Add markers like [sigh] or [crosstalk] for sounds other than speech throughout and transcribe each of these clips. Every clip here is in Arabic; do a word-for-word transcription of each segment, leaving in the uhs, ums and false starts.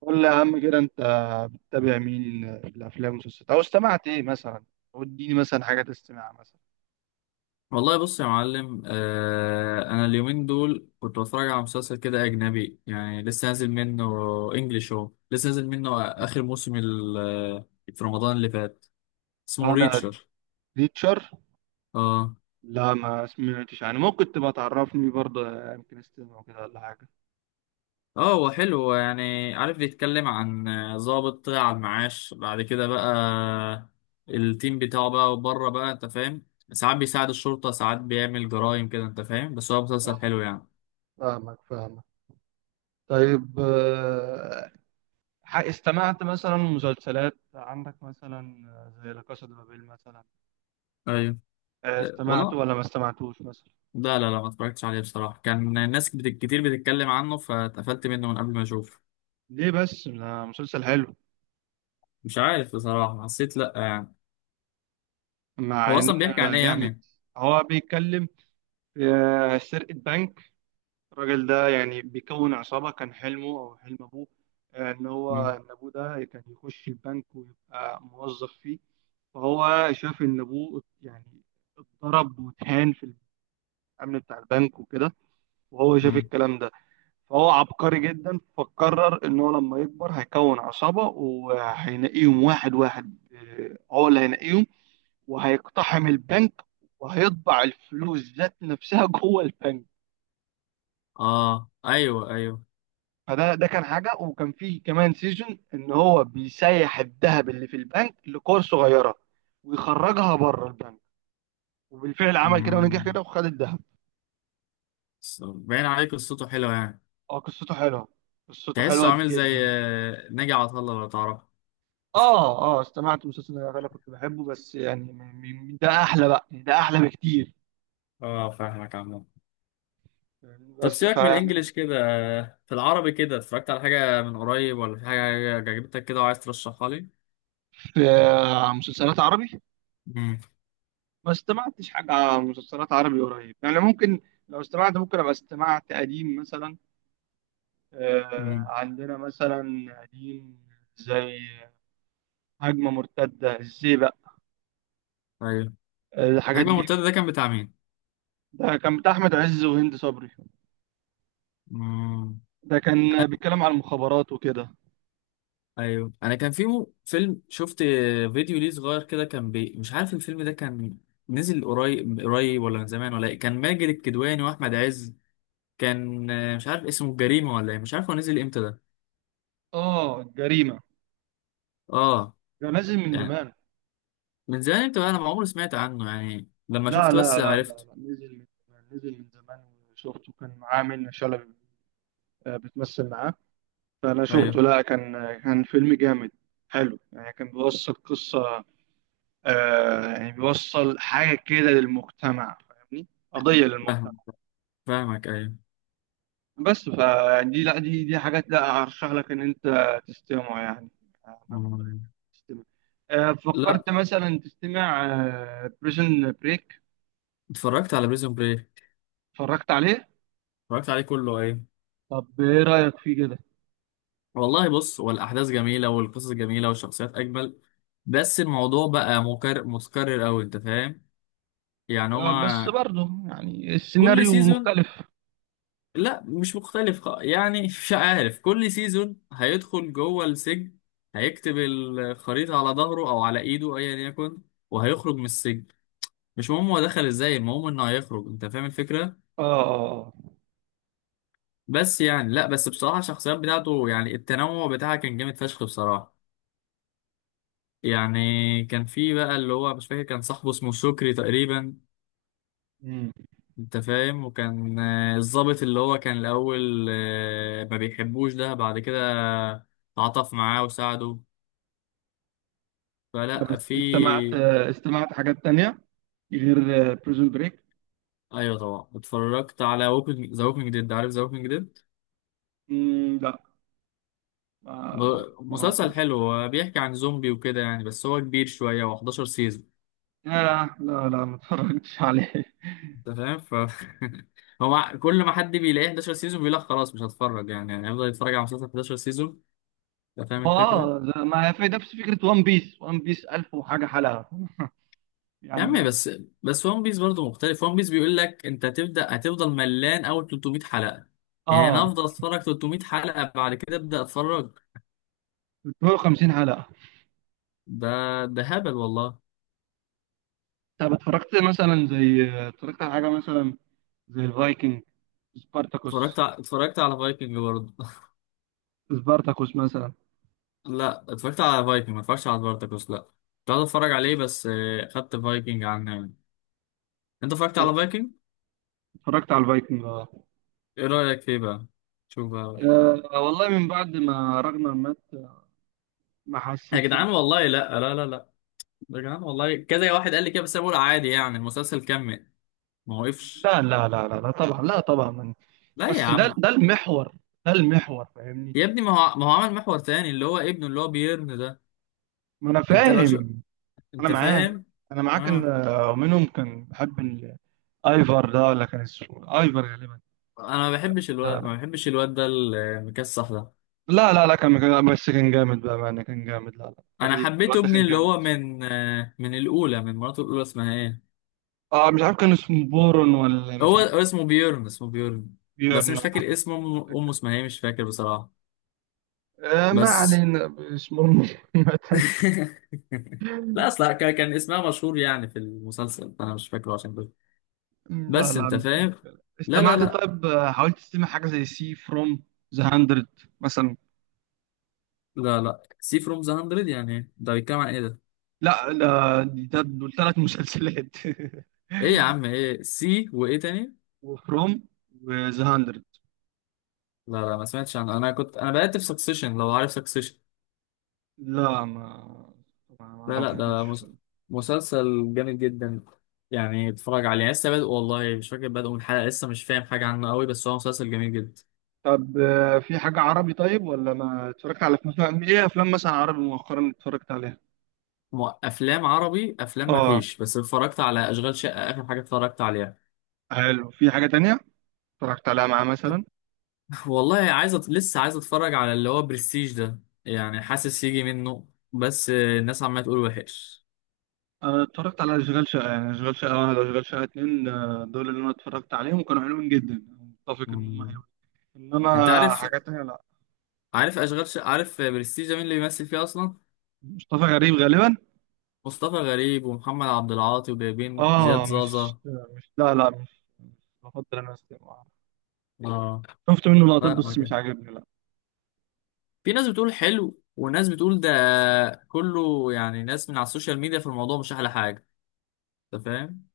قول لي يا عم كده انت بتتابع مين الافلام والمسلسلات او استمعت ايه مثلا. وديني مثلا حاجه تستمع مثلا. والله بص يا معلم آه انا اليومين دول كنت بتفرج على مسلسل كده اجنبي يعني لسه نازل منه انجلش. هو لسه نازل منه اخر موسم ال- آه، في رمضان اللي فات. اسمه اه، ده ريتشر. ريتشر. اه لا ما سمعتش يعني، ممكن تبقى تعرفني برضه، يمكن استمع كده ولا حاجه. اه. هو حلو، هو يعني عارف بيتكلم عن آه، ضابط طلع على المعاش، بعد كده بقى التيم بتاعه بقى بره، بقى انت فاهم ساعات بيساعد الشرطة ساعات بيعمل جرائم كده، انت فاهم، بس هو مسلسل حلو اه، يعني. فاهمك فاهمك طيب آه، ح- استمعت مثلا مسلسلات عندك مثلا؟ زي لا كاسا دي بابيل مثلا؟ ايوه. آه، آه، استمعته والله ولا ما استمعتوش مثلا؟ لا لا لا ما اتفرجتش عليه بصراحة، كان ناس بت- كتير بتتكلم عنه، فاتقفلت منه من قبل ما اشوف. ليه بس؟ ده مسلسل حلو. مش عارف بصراحة، حسيت لا يعني. هو مع ان اصلا بيحكي عن ايه جامد، يعني؟ هو بيتكلم آه، سرقة بنك. الراجل ده يعني بيكون عصابة، كان حلمه أو حلم أبوه آه، إن هو، مم. إن أبوه ده كان يخش البنك ويبقى موظف فيه. فهو شاف إن أبوه يعني اتضرب واتهان في الأمن بتاع البنك وكده، وهو شاف مم. الكلام ده. فهو عبقري جدا، فقرر إن هو لما يكبر هيكون عصابة، وهينقيهم واحد واحد، آه، هو اللي هينقيهم وهيقتحم البنك وهيطبع الفلوس ذات نفسها جوه البنك. اه ايوه ايوه. فده، ده كان حاجه. وكان فيه كمان سيزون ان هو بيسيح الذهب اللي في البنك لكور صغيره ويخرجها بره البنك، وبالفعل عمل كده ونجح مم. كده وخد الذهب. بس باين عليه قصته حلوة يعني. اه، قصته حلوه، قصته حلوه تحسه عامل زي جدا. آه، ناجي عطا الله لو تعرفه. اه اه، استمعت مسلسل ده، انا كنت بحبه، بس يعني م- م- ده احلى بقى، يعني ده احلى بكتير. اه فاهمك عمو. يعني طب بس ف سيبك من الانجليش كده، آه، في العربي كده اتفرجت على حاجة من قريب، ولا في حاجة عجبتك كده وعايز ترشحها لي؟ في آه، مسلسلات عربي، مم. ما استمعتش حاجه مسلسلات عربي قريب، يعني ممكن لو استمعت ممكن ابقى استمعت قديم مثلا. آه، مم. عندنا مثلا قديم زي هجمة مرتدة، الزيبق، ايوه. الحاجات الهجمة دي. المرتدة ده كان بتاع مين؟ ده كان بتاع أحمد عز وهند صبري، مم. ده كان بيتكلم عن المخابرات وكده. ايوه، انا كان في مو- فيلم شفت فيديو ليه صغير كده كان بي... مش عارف الفيلم ده كان نزل قريب قريب ولا من زمان ولا ايه، كان ماجد الكدواني واحمد عز، كان آه، مش عارف اسمه الجريمه ولا ايه، مش عارف هو نزل امتى ده. اه، الجريمة اه. ده نازل من يعني زمان. من زمان امتى بقى؟ انا ما عمري سمعت عنه، يعني لما لا شفته بس لا لا لا عرفته. لا نزل من زمان، نزل من زمان. وشفته، كان معاه منة شلبي آه، بتمثل معاه. فأنا ايوه شفته، لا كان كان فيلم جامد، حلو يعني، كان بيوصل قصة، آه، يعني بيوصل حاجة كده للمجتمع، فاهمني، قضية للمجتمع. فاهم. فاهمك ايوه. بس فدي لا دي دي حاجات لا ارشح لك ان انت تستمع يعني، آه، مم. تستمع. آه، لا، فكرت مثلا تستمع بريزن بريك؟ اتفرجت على بريزون بريك. اتفرجت عليه؟ اتفرجت عليه كله ايوه. طب ايه رايك فيه كده؟ والله بص، هو الأحداث جميلة والقصص جميلة والشخصيات أجمل، بس الموضوع بقى مكرر متكرر أوي أنت فاهم. يعني هو آه، بس برضه يعني كل السيناريو سيزون، مختلف. لا مش مختلف. خ- يعني [laughs] مش عارف، كل سيزون هيدخل جوه السجن، هيكتب الخريطة على ظهره أو على إيده أيا يكن، وهيخرج من السجن. مش مهم هو دخل إزاي، المهم إنه هيخرج، أنت فاهم الفكرة. اه، آه، آه. بس يعني لا، بس بصراحة الشخصيات بتاعته، يعني التنوع بتاعها كان جامد فشخ بصراحة. يعني كان في بقى اللي هو مش فاكر، كان صاحبه اسمه شكري تقريبا، مم. انت فاهم، وكان آه، الضابط اللي هو كان الاول آه، ما بيحبوش، ده بعد كده تعاطف معاه وساعده. طب فلا، است- في استمعت، آه، استمعت حاجات تانية غير بريزون بريك؟ ايوه طبعا، اتفرجت على ووكينج، ذا ووكينج ديد، عارف ذا ووكينج ديد؟ لا. ما ما مسلسل سمعتوش. حلو، هو بيحكي عن زومبي وكده يعني، بس هو كبير شويه، و11 سيزون، لا لا لا لا، ما اتفرجتش عليه. انت فاهم. ف [laughs] هو كل ما حد بيلاقيه حداشر سيزون بيقول لك خلاص مش هتفرج يعني، يعني هيفضل يتفرج على مسلسل احد عشر سيزون؟ انت فاهم ما الفكره. اه ده- ما في نفس فكرة وان بيس، وان بيس ألف وحاجة حلقة يا عم يعني. بس، بس ون بيس برضه مختلف. ون بيس بيقول لك انت هتبدا هتفضل ملان اول تلتمية حلقه. يعني انا اه، افضل اتفرج تلتمية حلقه بعد كده ابدا اتفرج؟ تلتمية وخمسين حلقة. ده ده هبل والله. طب اتفرجت مثلا، زي اتفرجت على حاجة مثلا زي الفايكنج، سبارتاكوس، اتفرجت ع- اتفرجت على فايكنج برضه. [laughs] سبارتاكوس مثلا؟ لا اتفرجت على فايكنج، ما اتفرجتش على سبارتاكوس لا، كنت عايز اتفرج عليه بس آه، خدت فايكنج عنه يعني. انت اتفرجت على فايكنج؟ اتفرجت على الفايكنج اه. ايه رايك فيه بقى؟ شوف بقى. آه، والله من بعد ما راجنر مات ما يا حسيتش. جدعان والله لا لا لا لا. يا جدعان والله، كذا واحد قال لي كده، بس انا بقول عادي يعني المسلسل كمل، ما وقفش. لا لا لا لا لا طبعا، لا طبعا من. لا يا بس ده، عم. ده المحور، ده المحور، فاهمني؟ يا ابني ما هو ما هو عمل محور تاني، اللي هو ابنه اللي هو بيرن ده. ما انا انت لو شو فاهم، انا انت معاك، فاهم. انا معاك ان اه، آه، منهم كان بحب ايفر ده، ولا كان اسمه ايفر غالبا. انا ما بحبش الواد، آه. ما بحبش الواد ده المكسح ده. لا لا لا، كان كان- بس كان جامد، بقى معنى كان جامد، لا لا، انا الراجل حبيت الواد ده ابني كان اللي جامد. هو من آه، من الاولى، من مراته الاولى اسمها ايه؟ اه، مش عارف كان اسمه بورون، ولا هو مش هو عارف. اسمه بيرن، اسمه بيرن، بس بيورن. مش فاكر اسمه، امه، أمه اسمها ايه مش فاكر بصراحة. آه، ما بس علينا اسمه. [laughs] [laughs] لا، اصلا كان كان اسمها مشهور يعني في المسلسل، فانا مش فاكره عشان كده. لا بس لا، انت مش فاهم. لا لا استمعت. لا طيب آه، حاولت تستمع حاجة زي سي فروم ذا مية مثلا؟ لا لا سي فروم ذا مئة، يعني ده بيتكلم عن ايه ده؟ لا لا. دي- ده دول ثلاث مسلسلات. [laughs] ايه يا عم ايه سي وايه تاني؟ وفروم وذا مية. لا لا، ما سمعتش عنه، انا كنت انا بقيت في سكسيشن، لو عارف سكسيشن. لا، ما ما ما لا لا ده اعرفوش. مس... مسلسل جامد جدا، يعني اتفرج عليه لسه بادئ والله، مش فاكر بادئ من حلقة، لسه مش فاهم حاجة عنه قوي، بس هو مسلسل جميل جدا. طب آه، في حاجة عربي طيب ولا ما اتفرجت على افلام؟ ايه افلام مثلا عربي مؤخرا اتفرجت عليها؟ م- افلام عربي، افلام ما اه، فيش، بس اتفرجت على اشغال شقة اخر حاجة اتفرجت عليها. حلو. في حاجة تانية اتفرجت عليها معاه مثلا؟ [laughs] والله عايز أت... لسه عايز اتفرج على اللي هو برستيج ده، يعني حاسس يجي منه، بس آه، الناس عمالة تقول وحش. انا اتفرجت على اشغال شقة، يعني اشغال شقة واحد واشغال شقة اتنين، آه، دول اللي انا اتفرجت عليهم، وكانوا حلوين جدا. متفق ان هم مم. حلوين، انت انما عارف، حاجات تانية لا. عارف اشغال ش... عارف برستيجة مين اللي بيمثل فيه اصلا؟ مصطفى غريب غالبا. مصطفى غريب ومحمد عبد العاطي وجايبين زياد اه، مش زازا. مش لا لا مش مش بفضل انا أسمع. اه. شفت منه لقطات لا ما بس مش كان، عاجبني لا. في ناس بتقول حلو وناس بتقول ده كله يعني، ناس من على السوشيال ميديا، في الموضوع مش احلى حاجة، انت فاهم.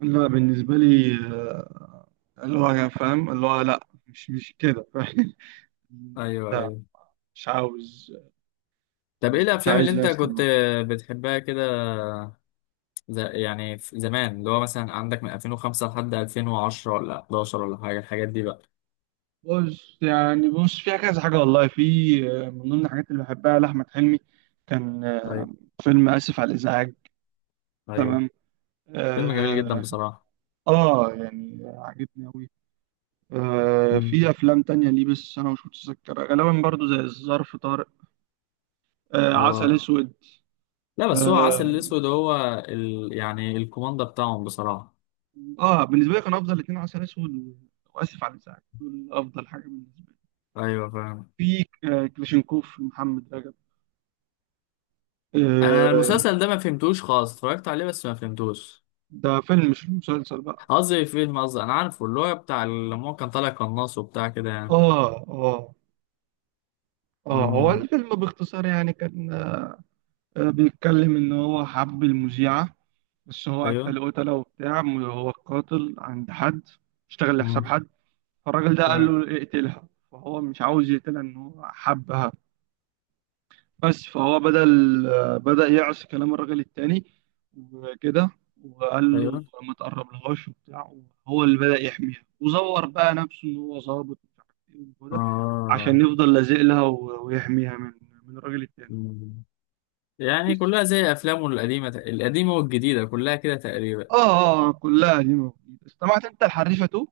لا، بالنسبة لي، آه، اللي هو فاهم، اللي هو لا مش مش كده، فاهم؟ [laughs] ايوه لا، ايوه. مش عاوز، طب ايه مش مش الافلام اللي عايز لا انت كنت استمع. بتحبها كده؟ ز... يعني في زمان اللي هو مثلا عندك من ألفين وخمسة لحد ألفين وعشرة ولا احد عشر ولا حاجة، الحاجات دي بقى. بص يعني، بص فيها كذا حاجة، والله في آه، من ضمن الحاجات اللي بحبها لأحمد حلمي، كان آه، ايوه فيلم آسف على الإزعاج. ايوه. تمام، فيلم جميل جدا آه, بصراحة. آه، يعني عجبني أوي. آه، مم. في أفلام تانية ليه بس أنا مش متذكرها غالبا، برضو زي الظرف طارق، آه، عسل اه. أسود، لا بس هو عسل آه. الاسود، هو ال... يعني الكوماندا بتاعهم بصراحة. اه بالنسبه لي كان افضل اتنين، عسل اسود و- واسف على الازعاج، دول افضل حاجه بالنسبه لي. ايوه فاهم. في ك- كلاشينكوف، محمد رجب، انا آه. المسلسل ده ما فهمتوش خالص، اتفرجت عليه بس ما فهمتوش. ده فيلم مش مسلسل بقى. قصدي فيلم، قصدي انا عارفه اللي هو بتاع لما هو كان طالع قناص وبتاع كده اه يعني. اه، اه هو مم. الفيلم باختصار يعني كان آه، بيتكلم ان هو حب المذيعه، بس هو ايوه. قتل، قتله وبتاع، هو القاتل عند حد، اشتغل لحساب مم. حد. فالراجل ده قال تمام. له اقتلها، فهو مش عاوز يقتلها ان هو حبها. بس فهو بدأ بدأ يعصي كلام الراجل التاني وكده، وقال ايوه. له ما تقربلهاش وبتاع. هو اللي بدأ يحميها، وزور بقى نفسه إن هو ظابط ومش عارف إيه وكده، اه. عشان يفضل لازق لها و- ويحميها من من الراجل التاني. مم. يعني كلها زي افلامه القديمة، القديمة والجديدة كلها كده تقريبا. آه آه آه، كلها دي موجودة. استمعت أنت الحريفة تو؟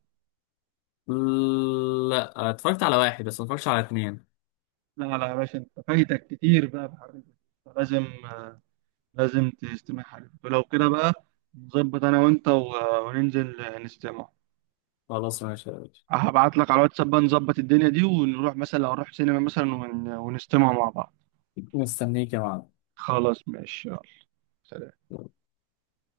لا اتفرجت على واحد، بس ما اتفرجتش على اتنين. لا لا يا باشا، أنت فايتك كتير بقى في الحريفة تو. لازم لازم تستمع حريفة تو. لو كده بقى نظبط أنا وأنت و- وننزل نستمع. خلاص ماشي يا باشا. هبعت لك على الواتساب بقى، نظبط الدنيا دي، ونروح مثلا، لو نروح سينما مثلا ون... ونستمع مع بعض. مستنيك يا معلم. خلاص ماشي يلا. سلام.